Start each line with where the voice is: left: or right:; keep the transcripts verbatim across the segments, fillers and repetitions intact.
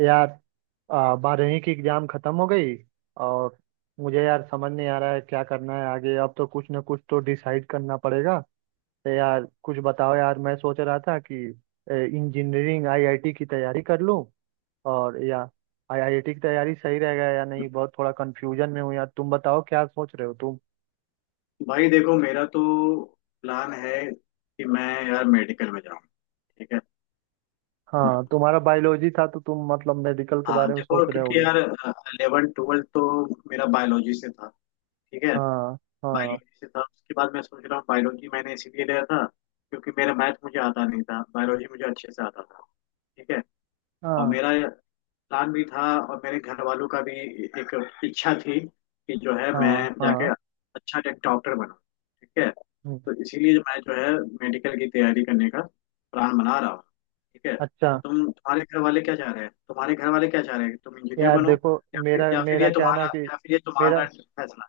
right: यार आ, बारहवीं की एग्जाम खत्म हो गई। और मुझे यार समझ नहीं आ रहा है क्या करना है आगे। अब तो कुछ ना कुछ तो डिसाइड करना पड़ेगा। तो यार कुछ बताओ यार, मैं सोच रहा था कि इंजीनियरिंग आईआईटी की तैयारी कर लूं। और या आईआईटी की तैयारी सही रहेगा या नहीं, बहुत थोड़ा कंफ्यूजन में हूँ यार। तुम बताओ क्या सोच रहे हो तुम।
left: भाई देखो, मेरा तो प्लान है कि मैं यार मेडिकल में जाऊँ। ठीक है। हम्म,
right: हाँ, तुम्हारा बायोलॉजी था तो तुम मतलब मेडिकल के
left: हाँ
right: बारे में सोच
left: देखो
right: रहे
left: क्योंकि
right: होगे।
left: यार इलेवन ट्वेल्थ तो मेरा बायोलॉजी से था। ठीक है,
right: हाँ। हाँ।
left: बायोलॉजी से था, उसके बाद मैं सोच रहा हूँ बायोलॉजी मैंने इसीलिए लिया था क्योंकि मेरा मैथ मुझे आता नहीं था, बायोलॉजी मुझे अच्छे से आता था। ठीक है। और
right: हाँ।
left: मेरा प्लान भी था, और मेरे घर वालों का भी एक इच्छा थी कि जो है मैं
right: हाँ।
left: जाके
right: हाँ।
left: अच्छा एक डॉक्टर बनूं। ठीक है,
right: हम्म।
left: तो इसीलिए मैं जो है मेडिकल की तैयारी करने का प्लान बना रहा हूँ। ठीक है। तो
right: अच्छा।
left: तुम तुम्हारे घर वाले क्या चाह रहे हैं, तुम्हारे घर वाले क्या चाह रहे हैं कि तुम इंजीनियर
right: यार
left: बनो?
right: देखो,
left: या फिर
right: मेरा
left: या फिर
right: मेरा
left: ये
right: क्या है ना
left: तुम्हारा
right: कि
left: या फिर ये
right: मेरा
left: तुम्हारा फैसला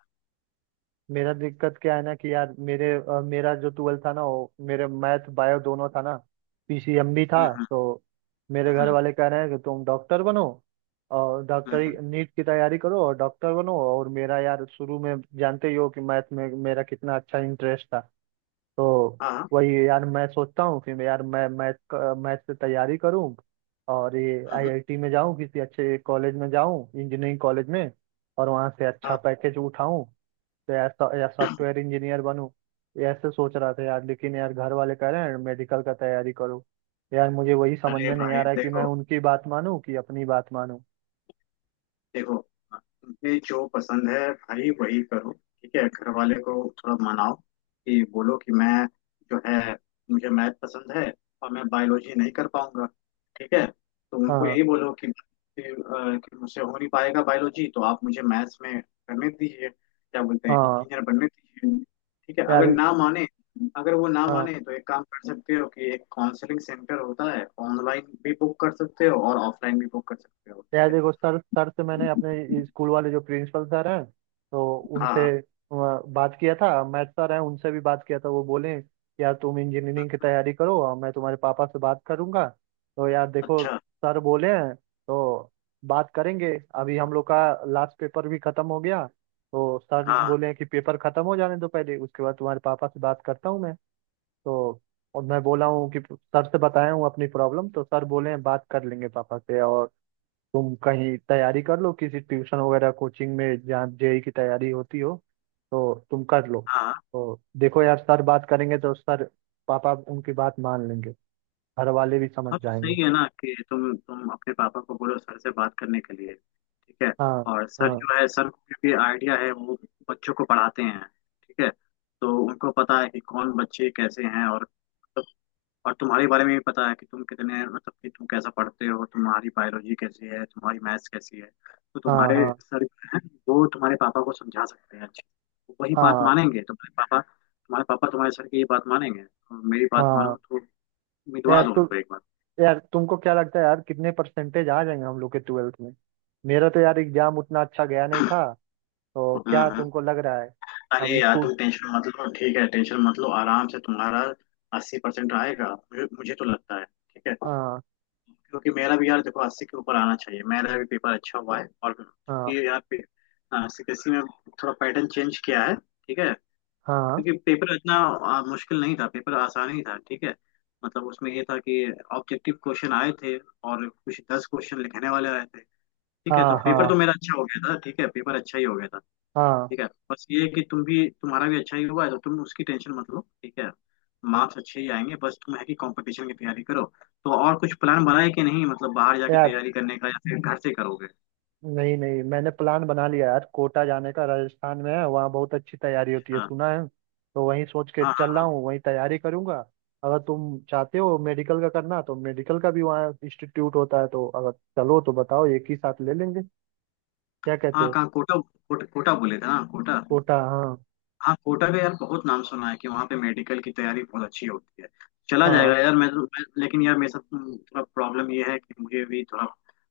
right: मेरा दिक्कत क्या है ना कि यार मेरे अ, मेरा जो ट्वेल्थ था ना, वो मेरे मैथ बायो दोनों था ना, पीसीएम भी था।
left: हम्म,
right: तो मेरे घर
left: हम्म,
right: वाले कह रहे हैं कि तुम डॉक्टर बनो, और
left: हम्म,
right: डॉक्टरी
left: हम्म,
right: नीट की तैयारी करो और डॉक्टर बनो। और मेरा यार, शुरू में जानते ही हो कि मैथ में मेरा कितना अच्छा इंटरेस्ट था। तो
left: हाँ, हाँ,
right: वही यार मैं सोचता हूँ कि मैं यार मैं मैथ मैथ से तैयारी करूँ, और ये
left: हम्म,
right: आईआईटी में जाऊँ, किसी अच्छे कॉलेज में जाऊँ, इंजीनियरिंग कॉलेज में, और वहाँ से अच्छा
left: हाँ।
right: पैकेज उठाऊँ। तो यार सॉ- या सॉफ्टवेयर इंजीनियर बनूँ, ये ऐसे सोच रहा था यार। लेकिन यार घर वाले कह रहे हैं मेडिकल का तैयारी करो। यार मुझे वही समझ
left: अरे
right: में नहीं
left: भाई
right: आ रहा है कि मैं
left: देखो,
right: उनकी बात मानूँ कि अपनी बात मानूँ।
left: देखो, तुम्हें जो पसंद है भाई वही करो। ठीक है, घर वाले को थोड़ा मनाओ कि बोलो कि मैं जो है मुझे मैथ पसंद है, और मैं बायोलॉजी नहीं कर पाऊंगा। ठीक है, तो उनको
right: हाँ।
left: यही बोलो कि, कि, अ, कि मुझसे हो नहीं पाएगा बायोलॉजी, तो आप मुझे मैथ्स में करने दीजिए, क्या बोलते हैं,
right: हाँ।
left: इंजीनियर बनने दीजिए। ठीक है, अगर
right: यार।
left: ना माने अगर वो ना
right: हाँ।
left: माने तो एक काम कर सकते हो कि एक काउंसलिंग सेंटर होता है, ऑनलाइन भी बुक कर सकते हो और ऑफलाइन भी बुक कर सकते हो। ठीक
right: यार
left: है।
right: देखो, सर सर से मैंने अपने स्कूल वाले जो प्रिंसिपल सर हैं तो उनसे
left: हाँ,
right: अ, बात किया था। मैथ सर हैं, उनसे भी बात किया था। वो बोले कि यार तुम इंजीनियरिंग की तैयारी करो और मैं तुम्हारे पापा से बात करूंगा। तो यार देखो,
left: अच्छा,
right: सर बोले हैं तो बात करेंगे। अभी हम लोग का लास्ट पेपर भी खत्म हो गया, तो सर
left: हाँ,
right: बोले हैं कि पेपर खत्म हो जाने दो पहले, उसके बाद तुम्हारे पापा से बात करता हूँ मैं। तो और मैं बोला हूँ कि सर से बताया हूँ अपनी प्रॉब्लम, तो सर बोले हैं बात कर लेंगे पापा से, और तुम कहीं तैयारी कर लो किसी ट्यूशन वगैरह कोचिंग में जहाँ जेई की तैयारी होती हो, तो तुम कर लो।
left: हाँ,
right: तो देखो यार, सर बात करेंगे तो सर, पापा उनकी बात मान लेंगे, घर वाले भी समझ
left: हाँ, तो सही
right: जाएंगे।
left: है ना कि तुम तुम अपने पापा को बोलो सर से बात करने के लिए। ठीक है।
right: हाँ।
left: और सर
right: हाँ।
left: जो है, सर को क्योंकि आइडिया है, वो बच्चों को पढ़ाते हैं। ठीक है, तो उनको पता है कि कौन बच्चे कैसे हैं और मतलब- और तुम्हारे बारे में भी पता है कि तुम कितने मतलब कि तुम कैसा पढ़ते हो, तुम्हारी बायोलॉजी कैसी है, तुम्हारी मैथ्स कैसी है। तो
right: हाँ।
left: तुम्हारे
right: हाँ।
left: सर जो हैं, वो तुम्हारे पापा को समझा सकते हैं अच्छे। वो वही बात
right: हाँ।
left: मानेंगे, तो तुम्हारे पापा तुम्हारे पापा तुम्हारे सर की ये बात मानेंगे। और मेरी बात मानो
right: हाँ।
left: तो
right: यार
left: उम्मीदवार हो
right: तु,
left: उनको एक बार।
right: यार तुमको क्या लगता है यार, कितने परसेंटेज आ जाएंगे हम लोग के ट्वेल्थ में। मेरा तो यार एग्जाम उतना अच्छा गया नहीं था। तो
left: हम्म,
right: क्या
left: हम्म।
right: तुमको लग रहा है। अब
left: अरे यार
right: स्कूल।
left: तुम टेंशन मत लो। ठीक है, टेंशन मत लो, आराम से तुम्हारा अस्सी परसेंट आएगा, मुझे मुझे तो लगता है। ठीक है,
right: हाँ।
left: क्योंकि मेरा भी यार देखो, अस्सी के ऊपर आना चाहिए, मेरा भी पेपर अच्छा हुआ है। और
right: हाँ।
left: क्योंकि यार सी बी एस ई में थोड़ा पैटर्न चेंज किया है। ठीक है,
right: हाँ।
left: क्योंकि पेपर इतना आ, मुश्किल नहीं था, पेपर आसान ही था। ठीक है, मतलब उसमें ये था कि ऑब्जेक्टिव क्वेश्चन आए थे और कुछ दस क्वेश्चन लिखने वाले आए थे। ठीक है, तो
right: हाँ। हाँ।
left: पेपर तो मेरा अच्छा हो गया था। ठीक है, पेपर अच्छा ही हो गया था।
right: हाँ।
left: ठीक है। बस ये है कि तुम भी तुम्हारा भी अच्छा ही हुआ है, तो तुम उसकी टेंशन मत लो। ठीक है, मार्क्स अच्छे ही आएंगे, बस तुम है कि कंपटीशन की तैयारी करो। तो और कुछ प्लान बनाए कि नहीं, मतलब बाहर जाके
right: यार
left: तैयारी करने का, या फिर घर से करोगे?
right: नहीं नहीं, मैंने प्लान बना लिया यार, कोटा जाने का, राजस्थान में है, वहाँ बहुत अच्छी तैयारी होती है
left: हाँ,
right: सुना है। तो वहीं सोच के
left: हाँ, हाँ,
right: चल रहा
left: हाँ,
right: हूँ, वहीं तैयारी करूंगा। अगर तुम चाहते हो मेडिकल का करना, तो मेडिकल का भी वहाँ इंस्टीट्यूट होता है, तो अगर चलो तो बताओ, एक ही साथ ले लेंगे। क्या कहते
left: हाँ,
right: हो।
left: कहाँ? कोटा? कोटा, कोटा बोले थे ना? कोटा।
right: कोटा, हाँ।
left: हाँ, कोटा का यार बहुत नाम सुना है कि वहाँ पे मेडिकल की तैयारी बहुत अच्छी होती है। चला
right: हाँ।
left: जाएगा यार मैं, तो- मैं, लेकिन यार मेरे साथ हम्म, थोड़ा प्रॉब्लम ये है कि मुझे भी थोड़ा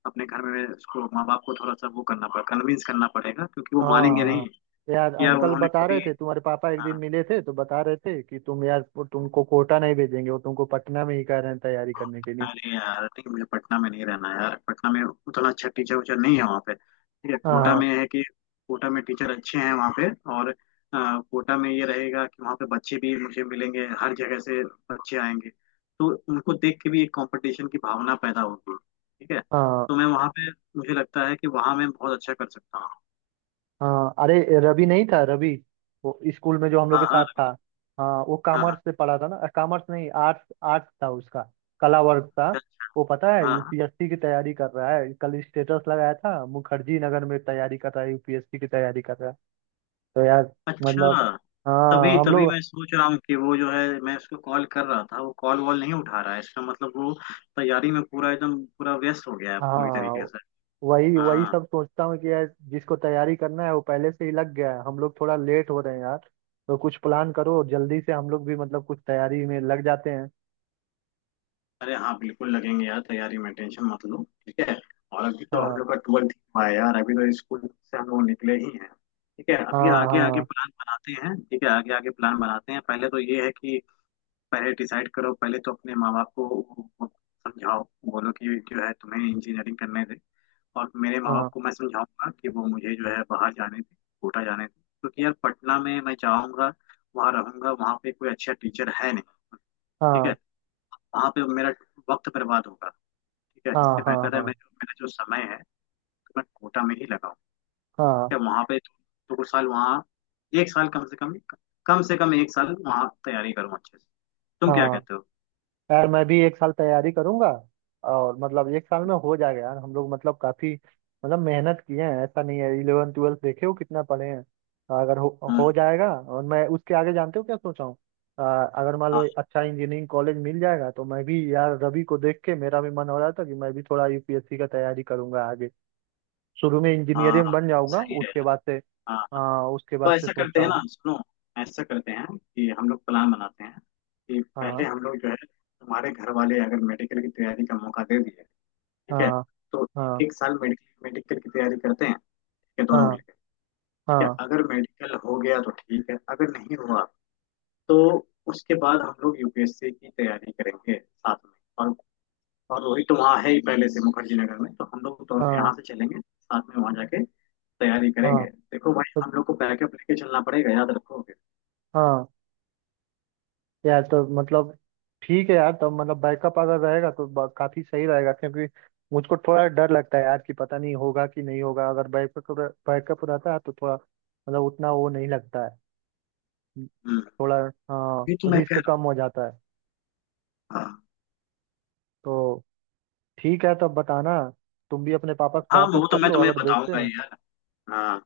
left: अपने घर में उसको, माँ बाप को थोड़ा सा वो करना पड़ेगा, कन्विंस करना पड़ेगा, क्योंकि वो
right: हाँ।
left: मानेंगे
right: हाँ।
left: नहीं
right: यार
left: कि यार
right: अंकल
left: उन्होंने
right: बता रहे
left: कभी।
right: थे, तुम्हारे पापा एक दिन
left: हाँ,
right: मिले थे तो बता रहे थे कि तुम यार, वो तुमको कोटा नहीं भेजेंगे, वो तुमको पटना में ही कह रहे हैं तैयारी करने के लिए।
left: अरे यार ठीक, मुझे पटना में नहीं रहना है यार, पटना में उतना अच्छा टीचर उचर नहीं है वहाँ पे। ठीक है, कोटा
right: हाँ।
left: में है कि कोटा में टीचर अच्छे हैं वहाँ पे। और अ, कोटा में ये रहेगा कि वहाँ पे बच्चे भी मुझे मिलेंगे हर जगह से, बच्चे आएंगे, तो उनको देख के भी एक कंपटीशन की भावना पैदा होगी। ठीक है,
right: हाँ।
left: तो मैं वहाँ पे, मुझे लगता है कि वहाँ मैं बहुत अच्छा कर सकता हूँ।
right: हाँ। अरे रवि नहीं था, रवि, वो स्कूल में जो हम लोग के
left: हाँ, हाँ,
right: साथ था। हाँ वो
left: हाँ, हाँ,
right: कॉमर्स से पढ़ा था ना, कॉमर्स नहीं आर्ट्स, आर्ट्स था उसका, कला वर्ग था
left: अच्छा,
right: वो। पता है
left: हाँ, हाँ।
right: यूपीएससी की तैयारी कर रहा है, कल स्टेटस लगाया था, मुखर्जी नगर में तैयारी कर रहा है, यूपीएससी की तैयारी कर रहा है। तो यार मतलब,
left: अच्छा, तभी
right: हाँ हम
left: तभी
right: लोग,
left: मैं सोच रहा हूँ कि वो जो है मैं उसको कॉल कर रहा था, वो कॉल वॉल नहीं उठा रहा है, इसका मतलब वो तैयारी में पूरा एकदम पूरा व्यस्त हो गया है पूरी
right: हाँ,
left: तरीके से।
right: वही वही
left: हाँ,
right: सब सोचता हूँ कि यार जिसको तैयारी करना है वो पहले से ही लग गया है, हम लोग थोड़ा लेट हो रहे हैं यार। तो कुछ प्लान करो जल्दी से, हम लोग भी मतलब कुछ तैयारी में लग जाते हैं।
left: अरे हाँ, बिल्कुल लगेंगे यार तैयारी में, टेंशन मत लो। ठीक है, और अभी तो हम
right: हाँ।
left: लोग का ट्वेल्थ हुआ है यार, अभी तो स्कूल से हम लोग निकले ही हैं। ठीक है, अभी आगे आगे
right: हाँ।
left: प्लान बनाते हैं। ठीक है, आगे आगे प्लान बनाते हैं, पहले तो ये है कि पहले डिसाइड करो, पहले तो अपने माँ बाप को वो- वो समझाओ, बोलो कि जो है तुम्हें इंजीनियरिंग करने दे। और मेरे माँ बाप
right: हाँ।
left: को मैं समझाऊंगा कि वो मुझे जो है बाहर जाने दें, कोटा जाने दें। क्योंकि यार पटना में मैं जाऊंगा, वहाँ रहूंगा, वहाँ पे कोई अच्छा टीचर है नहीं। ठीक है,
right: हाँ।
left: वहाँ पे मेरा वक्त बर्बाद होगा। ठीक है,
right: हाँ।
left: इससे
right: हाँ।
left: बेहतर है
right: हाँ।
left: मैं जो मेरा जो समय है, तो मैं कोटा में ही लगाऊँ। ठीक
right: हाँ।
left: है, वहाँ पे दो, दो साल वहाँ, एक साल कम से कम कम से कम एक साल वहाँ तैयारी करूँ अच्छे से। तुम क्या
right: हाँ।
left: कहते हो?
right: यार मैं भी एक साल तैयारी करूंगा। और मतलब एक साल में हो जाएगा यार, हम लोग मतलब काफी मतलब मेहनत किए हैं, ऐसा नहीं है, इलेवन ट्वेल्थ देखे हो कितना पढ़े हैं, अगर हो हो
left: हम्म,
right: जाएगा। और मैं उसके आगे जानते हो क्या सोचा हूँ, अ, अगर मान
left: हाँ,
right: लो अच्छा इंजीनियरिंग कॉलेज मिल जाएगा, तो मैं भी यार रवि को देख के मेरा भी मन हो रहा था कि मैं भी थोड़ा यूपीएससी का तैयारी करूंगा आगे। शुरू में
left: हाँ,
right: इंजीनियरिंग बन जाऊंगा,
left: सही है।
right: उसके बाद से।
left: हाँ,
right: हाँ उसके
left: तो
right: बाद से
left: ऐसा करते
right: सोचा
left: हैं
right: हूँ।
left: ना, सुनो, ऐसा करते हैं कि हम लोग प्लान बनाते हैं कि पहले
right: हाँ।
left: हम लोग जो है तुम्हारे घर वाले अगर मेडिकल की तैयारी का मौका दे दिए। ठीक है,
right: हाँ।
left: तो एक
right: हाँ।
left: एक साल मेडिकल मेडिकल की तैयारी करते हैं। ठीक है, दोनों
right: हाँ।
left: मिलकर। ठीक है,
right: हाँ।
left: अगर मेडिकल हो गया तो ठीक है, अगर नहीं हुआ तो उसके बाद हम लोग यू पी एस सी की तैयारी करेंगे साथ में। और और रोहित तो वहाँ है ही पहले से मुखर्जी नगर में, तो हम लोग दोनों
right: हाँ।
left: यहाँ से चलेंगे साथ में वहाँ जाके तैयारी करेंगे।
right: हाँ
left: देखो भाई
right: तो
left: हम लोग को बैकअप लेके चलना पड़ेगा, याद रखो।
right: हाँ यार, तो मतलब ठीक है यार। तो मतलब बैकअप अगर रहेगा तो ब- काफी सही रहेगा, क्योंकि मुझको थोड़ा डर लगता है यार कि पता नहीं होगा कि नहीं होगा। अगर बैकअप बैकअप रहता है तो थोड़ा मतलब उतना वो नहीं लगता है, थोड़ा,
left: ये तो
right: हाँ,
left: मैं कह
right: रिस्क
left: रहा
right: कम हो जाता है।
left: हूँ। हाँ,
right: तो ठीक है, तब बताना। तुम भी अपने पापा से
left: हाँ,
right: बात उत
left: वो तो
right: कर
left: मैं
right: लो
left: तुम्हें
right: अगर बेचते
left: बताऊंगा
right: हैं।
left: ही यार। हाँ,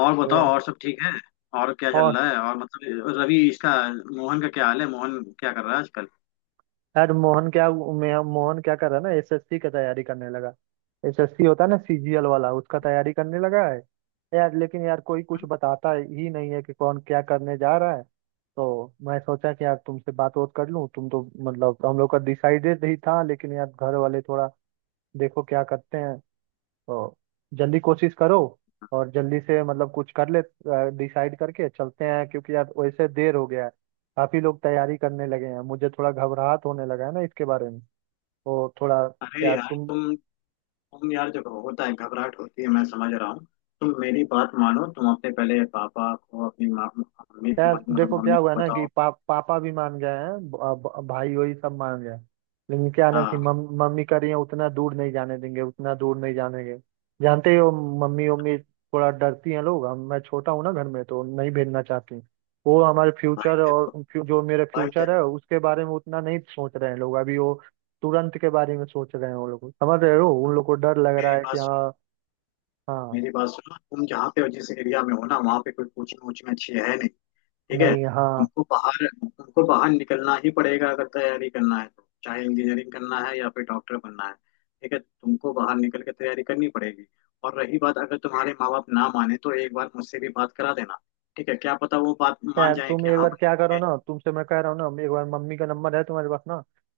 left: और बताओ,
right: तो,
left: और सब ठीक है? और क्या
right: और
left: चल रहा है? और मतलब, रवि इसका मोहन का क्या हाल है? मोहन क्या कर रहा है आजकल?
right: यार मोहन क्या, मैं मोहन क्या कर रहा है ना, एसएससी का तैयारी करने लगा। एसएससी होता है ना सीजीएल वाला, उसका तैयारी करने लगा है। यार लेकिन यार कोई कुछ बताता ही नहीं है कि कौन क्या करने जा रहा है। तो मैं सोचा कि यार तुमसे बात वोत कर लूं, तुम तो मतलब हम लोग का डिसाइडेड ही था, लेकिन यार घर वाले थोड़ा, देखो क्या करते हैं। तो जल्दी कोशिश करो, और जल्दी से मतलब कुछ कर ले, डिसाइड करके चलते हैं, क्योंकि यार वैसे देर हो गया है, काफी लोग तैयारी करने लगे हैं, मुझे थोड़ा घबराहट होने लगा है ना इसके बारे में। तो थोड़ा,
left: अरे
right: यार
left: यार
right: तुम,
left: तुम तुम यार जब होता है घबराहट होती है, मैं समझ रहा हूँ। तुम मेरी बात मानो, तुम अपने पहले पापा को, अपनी माँ मम्मी
right: यार
left: मतलब
right: देखो क्या
left: मम्मी
right: हुआ
left: को
right: ना कि
left: बताओ।
right: पा, पापा भी मान गए हैं, ब- ब- भाई वही सब मान गए। लेकिन क्या ना कि
left: हाँ
right: मम, मम्मी कह रही है उतना दूर नहीं जाने देंगे, उतना दूर नहीं जाने देंगे, जानते ही हो मम्मी उम्मी थोड़ा डरती हैं लोग, हम मैं छोटा हूँ ना घर में तो नहीं भेजना चाहती। वो हमारे
left: भाई
right: फ्यूचर और
left: देखो,
right: फ्यू- जो मेरा
left: भाई
right: फ्यूचर
left: देखो,
right: है उसके बारे में उतना नहीं सोच रहे हैं लोग, अभी वो तुरंत के बारे में सोच रहे हैं। वो लोग समझ रहे हो, उन लोग को डर लग रहा
left: मेरी
right: है कि,
left: बात सुनो,
right: हाँ। हाँ।
left: मेरी बात सुनो, तुम जहाँ पे जिस एरिया में हो ना, वहाँ पे कोई कोचिंग वोचिंग अच्छी है नहीं। ठीक है,
right: नहीं। हाँ।
left: तुमको बाहर तुमको बाहर निकलना ही पड़ेगा अगर तैयारी करना है तो, चाहे इंजीनियरिंग करना है या फिर डॉक्टर बनना है। ठीक है, तुमको बाहर निकल के तैयारी करनी पड़ेगी। और रही बात, अगर तुम्हारे माँ बाप ना माने तो एक बार मुझसे भी बात करा देना। ठीक है, क्या पता वो बात मान
right: यार
left: जाए
right: तुम
left: कि
right: एक
left: हाँ
right: बार
left: भाई
right: क्या करो
left: ये-
right: ना, तुमसे मैं कह रहा हूँ ना, एक बार मम्मी का नंबर है तुम्हारे पास ना,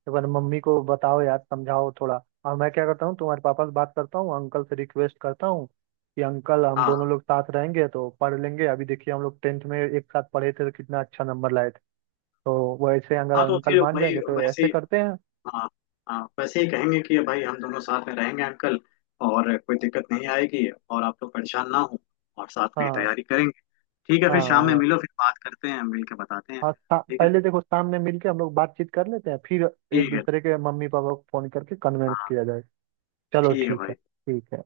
right: एक बार मम्मी को बताओ यार, समझाओ थोड़ा। और मैं क्या करता हूँ, तुम्हारे पापा से बात करता हूँ, अंकल से रिक्वेस्ट करता हूँ कि अंकल हम दोनों
left: हाँ,
right: लोग साथ रहेंगे तो पढ़ लेंगे, अभी देखिए हम लोग टेंथ में एक साथ पढ़े थे तो कितना अच्छा नंबर लाए थे। तो वैसे अगर
left: हाँ, तो
right: अंकल
left: फिर
right: मान
left: वही
right: जाएंगे तो
left: वैसे
right: ऐसे
left: ही,
right: करते हैं।
left: हाँ, हाँ, वैसे ही कहेंगे कि भाई हम दोनों साथ में रहेंगे अंकल, और कोई दिक्कत नहीं आएगी, और आप तो परेशान ना हो, और साथ में ही
right: हाँ।
left: तैयारी करेंगे। ठीक है,
right: हाँ।
left: फिर शाम में
right: हाँ।
left: मिलो, फिर बात करते हैं, मिल के बताते हैं
right: और सा-
left: फिर। ठीक है।
right: पहले देखो सामने मिलके हम लोग बातचीत कर लेते हैं फिर। एक
left: ठीक है,
right: दूसरे के मम्मी पापा को फोन करके कन्वेंस
left: हाँ,
right: किया जाए। चलो
left: ठीक है
right: ठीक है,
left: भाई।
right: ठीक है।